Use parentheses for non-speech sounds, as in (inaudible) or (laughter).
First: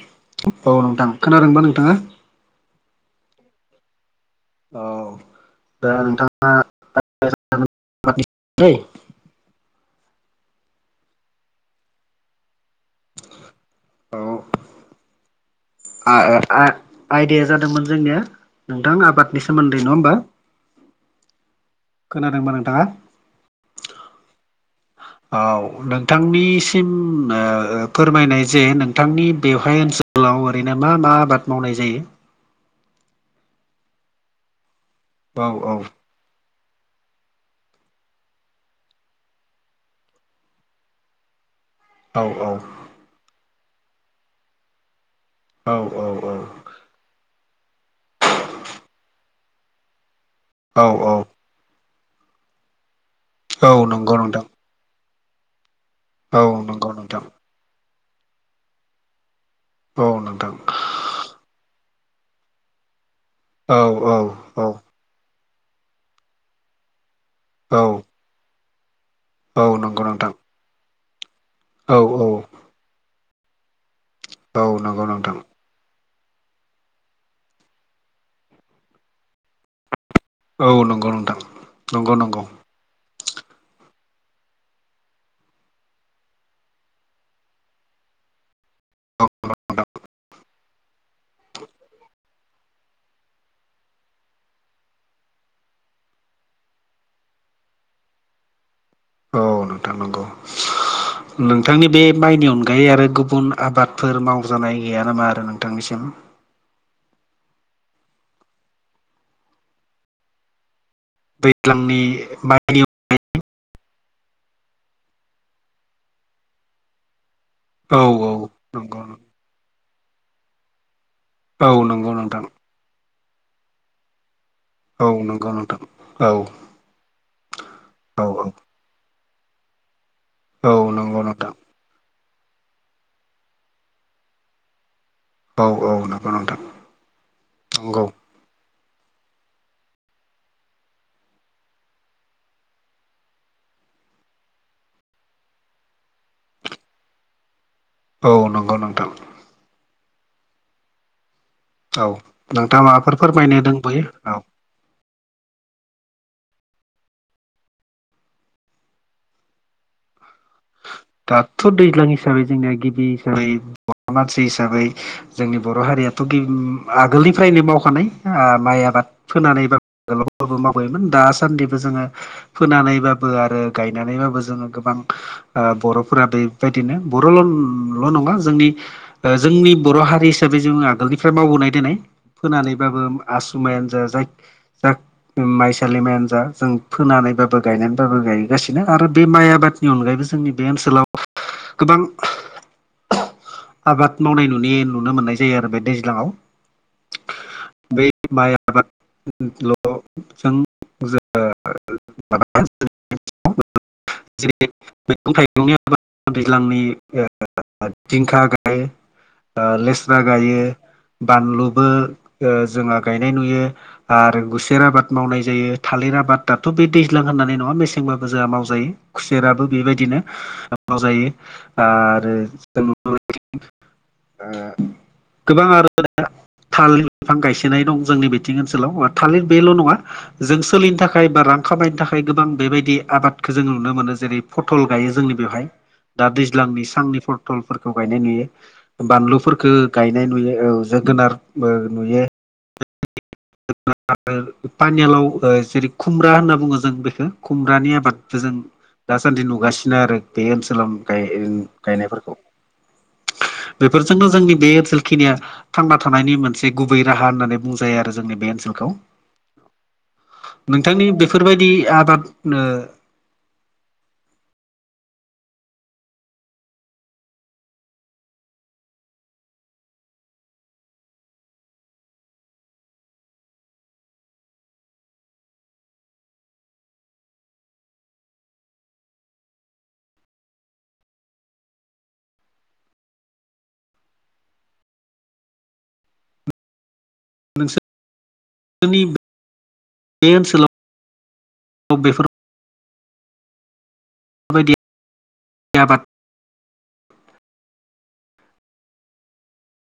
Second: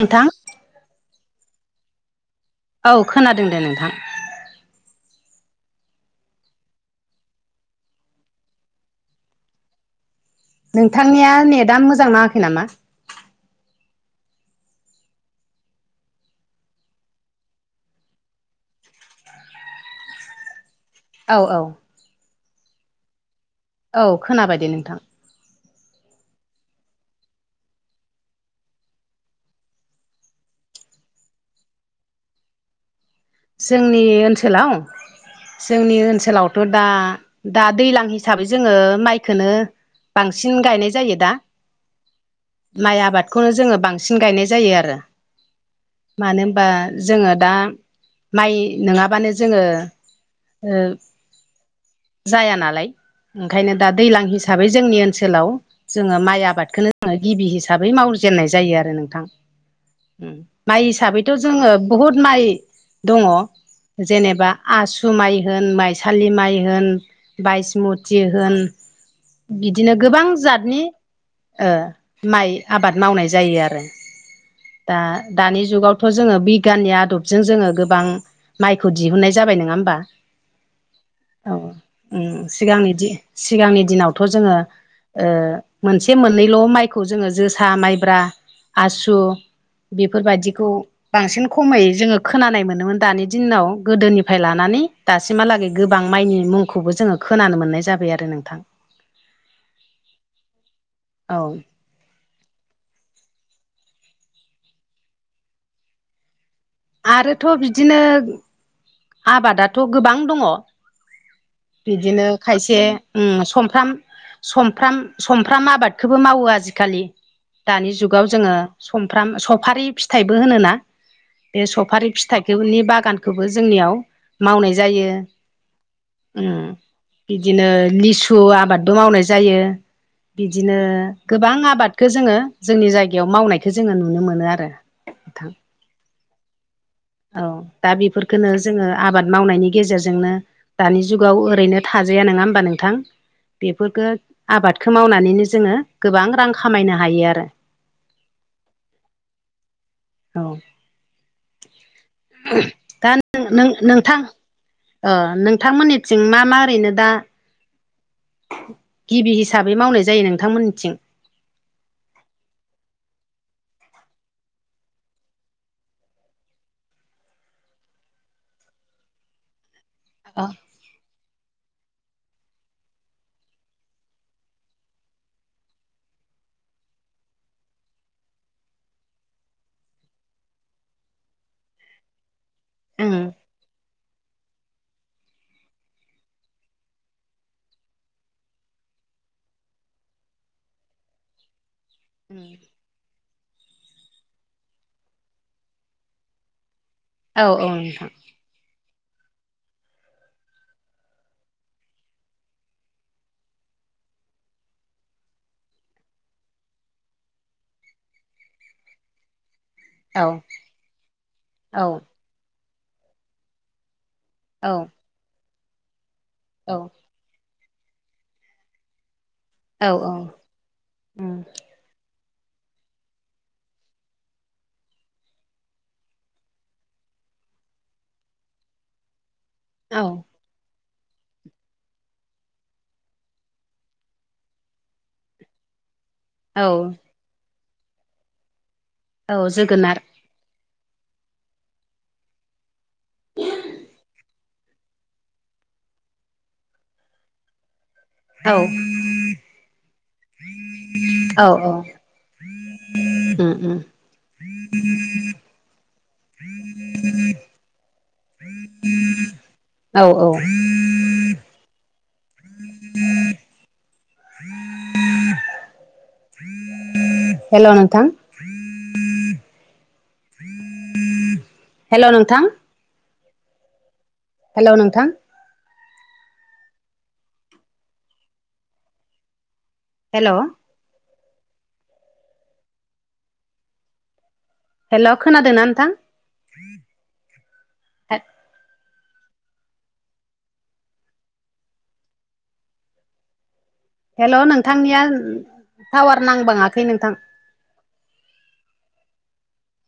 नोंथां औ नोंथां खोनादोंबा नोंथाङा? औ खोनादों दे नोंथां। औ दा नोंथाङा (unintelligible) नोंथांनिया नेदा मोजां नाङाखै नामा? आ ओ आ-आयदाया जादोंमोन जोंनिया नोंथां आबादनि सोमोन्दै नङा होमबा? औ औ। खोनादोंबा नोंथाङा? औ खोनाबाय दे नोंथां। औ नोंथांनिसिम ओ ओ फोरमायनाय जे नोंथांनि बेवहाय ओनसोल सोलाव ओरैनो मा मा आबाद मावनाय जायो? जोंनि ओनसोलाव औ औ जोंनि ओनसोलाव थ' दा दा दैलां हिसाबै जोङो माइखोनो बांसिन गायनाय जायो दा। औ औ। माइ आबादखौनो जोङो बांसिन गायनाय जायो आरो। औ मानो होनबा जोङो दा माइ नङाबानो जोङो औ औ जाया नालाय औ ओंखायनो दा नंगौ दैज्लां नोंथां हिसाबै जोंनि ओनसोलाव जोङो औ माइ नंगौ आबादखौनो जोङो नोंथां गिबि हिसाबै मावजेननाय जायो आरो नोंथां। औ नोंथां माइ हिसाबैथ' जोङो बहुद माइ दङ औ औ जेनेबा औ आसु सु माइ होन माइसालि माइ होन औ बायसमथि होन। औ बिदिनो नंगौ गोबां नोंथां जातनि ओ औ औ माइ आबाद मावनाय जायो आरो। औ दा नंगौ नोंथां दानि जुगावथ' जोङो बिगियाननि आदबजों जोङो गोबां माइखौ दिहुननाय जाबाय नङा होनबा औ नंगौ नोंथां औ। नंगौ नंगौ सिगांनि सिगांनि दिनावथ' जोङो ओ मोनसे मोननैल' माइखौ जोङो जोसा माइब्रा आसु औ नोंथां बेफोरबायदिखौ बांसिन खमै जोङो खोनानाय मो मोनो दानि दिनाव गोदोनिफ्राय लानानै दासिमहालागै गोबां माइनि मुंखौबो जोङो खोनानो मोननाय जाबाय आरो नोंथां। औ नोंथां नंगौ औ नोंथांनि बे माइनि अनगायै आरो गुबुन आबादफोर मावजानाय गैया नामा आरो नोंथांनिसिम? आरोथ' बिदिनो आबादाथ' गोबां दङ दैज्लांनि बिदिनो माइनि खायसे। सफ्राम सफ्राम सफ्राम आबादखौबो मावो आजिखालि। दानि औ जुगाव औ जोङो नंगौ सफ्राम सफारि फिथाइबो होनोना। बे औ सफारि नंगौ नोंथां फिथाइखौनि बागानखौबो जोंनियाव मावनाय जायो औ नंगौ नोंथां औ उम। बिदिनो औ लिसु आबादबो मावनाय जायो। औ बिदिनो नंगौ नोंथां गोबां आबादखौ जोङो जोंनि जायगायाव मावनायखौ जोङो नुनो मोनो आरो। औ औ नंगौ नोंथां औ दा नंगौ बेफोर गोनो जोङो आबाद मावनायनि गेजेरजोंनो दानि जुगाव ओरैनो थाजाया नङा हबा नोंथां? बेफोरखौ आबादखौ मावनानैनो जोङो गोबां रां खामायनो हायो आरो। औ। नंगौ नोंथां औ। औ नोंथाङा दा माबाफोर फोरमायनो दं बयो नों-नोंथां औ। नोंथांमोननिथिं मा मा ओरैनो दा गिबि हिसाबै मावनाय जायो नोंथांमोनथिं दाथ' दैज्लां हिसाबै जोंनिया गिबि हिसाबै बर मानसि हिसाबै जोंनि बर' हारियाथ' गि आगोलनिफ्रायनो मावखानाय माइ आबाद फोनानै बा ओं (inaudible) दासान्दिबो जोङो फोनानैबाबो आरो गायनानैबाबो जोङो गोबां। बर'फोरा बेबायदिनो बर'ल' नङा जोंनि जोंनि बर' हारि हिसाबै जों आगोलनिफ्राय मावबोनाय देनाय फोनानैबाबो औ आसुमायानो जाया जाय माइसालिमायानो जा जों फोनानैबाबो गायनानैबाबो गायगासिनो आरो बे माइ आबादनि अनगायैबो जोंनि बे ओनसोलाव गोबां उम। आबाद मावनाय नुनि नुनो मोननाय जायो आरो बे दैज्लाङाव। औ बै उम। माइ आबादल' जों (inaudible) (inaudible) मैगं थाइगंनि आ दैज्लांनि दिंखा गाइ लेस्रा औ गायो बानलुबो औ जोंहा गायनाय नुयो आरो औ गुसेर आबाद मावनाय जायो थालिर आबादाथ' औ बे दैज्लां होननानै नङा मेसेंबाबो जोंहा मावजायो खुसेराबो औ औ बेबायदिनो मावजायो। उम आरो (unintelligible) गोबां आरो थाल बिफां गायसोनाय दं जोंनि बिथिं ओनसोलाव। थालिर बेल' नङा औ जों सोलिनो था खाय बा रां खामायनो थाखाय गोबां बेबायदि आबादखौ जों नुनो मोनो जेरै फटल गायो जोंनि बेवहाय दा औ दैज्लांनि सांनि फटलफोरखौ गायनाय नुयो। औ बानलुफोरखो जोगोनार गायनाय नुयो औ जोगोनार नुयो। (inaudible) (unintelligible) पानिलाव जेरै खुमब्रा होनना बुङो जों बेखौ खुमब्रानि आबाद औ जों दासान्दि नुगासिनो आरो बे ओनसोलाव औ गायनायफोरखौ उम उम बेफोरजोंनो जोंनि बे ओनसोलखिनिया थांना थानायनि मोनसे गुबै राहा होननानै बुंजायो आरो जों। जोंनि बे ओनसोलखौ औ औ नोंथांनि बेफोरबायदि आबाद (inaudible) हेलौ नोंथां (inaudible) हेल' नोंथां हेल' नोंथां हेलौ हेल' खोनादोंना नोंथां? (unintelligible) बे ओनसोल बेफोर हेल' बेफोरबायदि नोंथांनिया आबाद टावार नांबाङाखै नोंथां।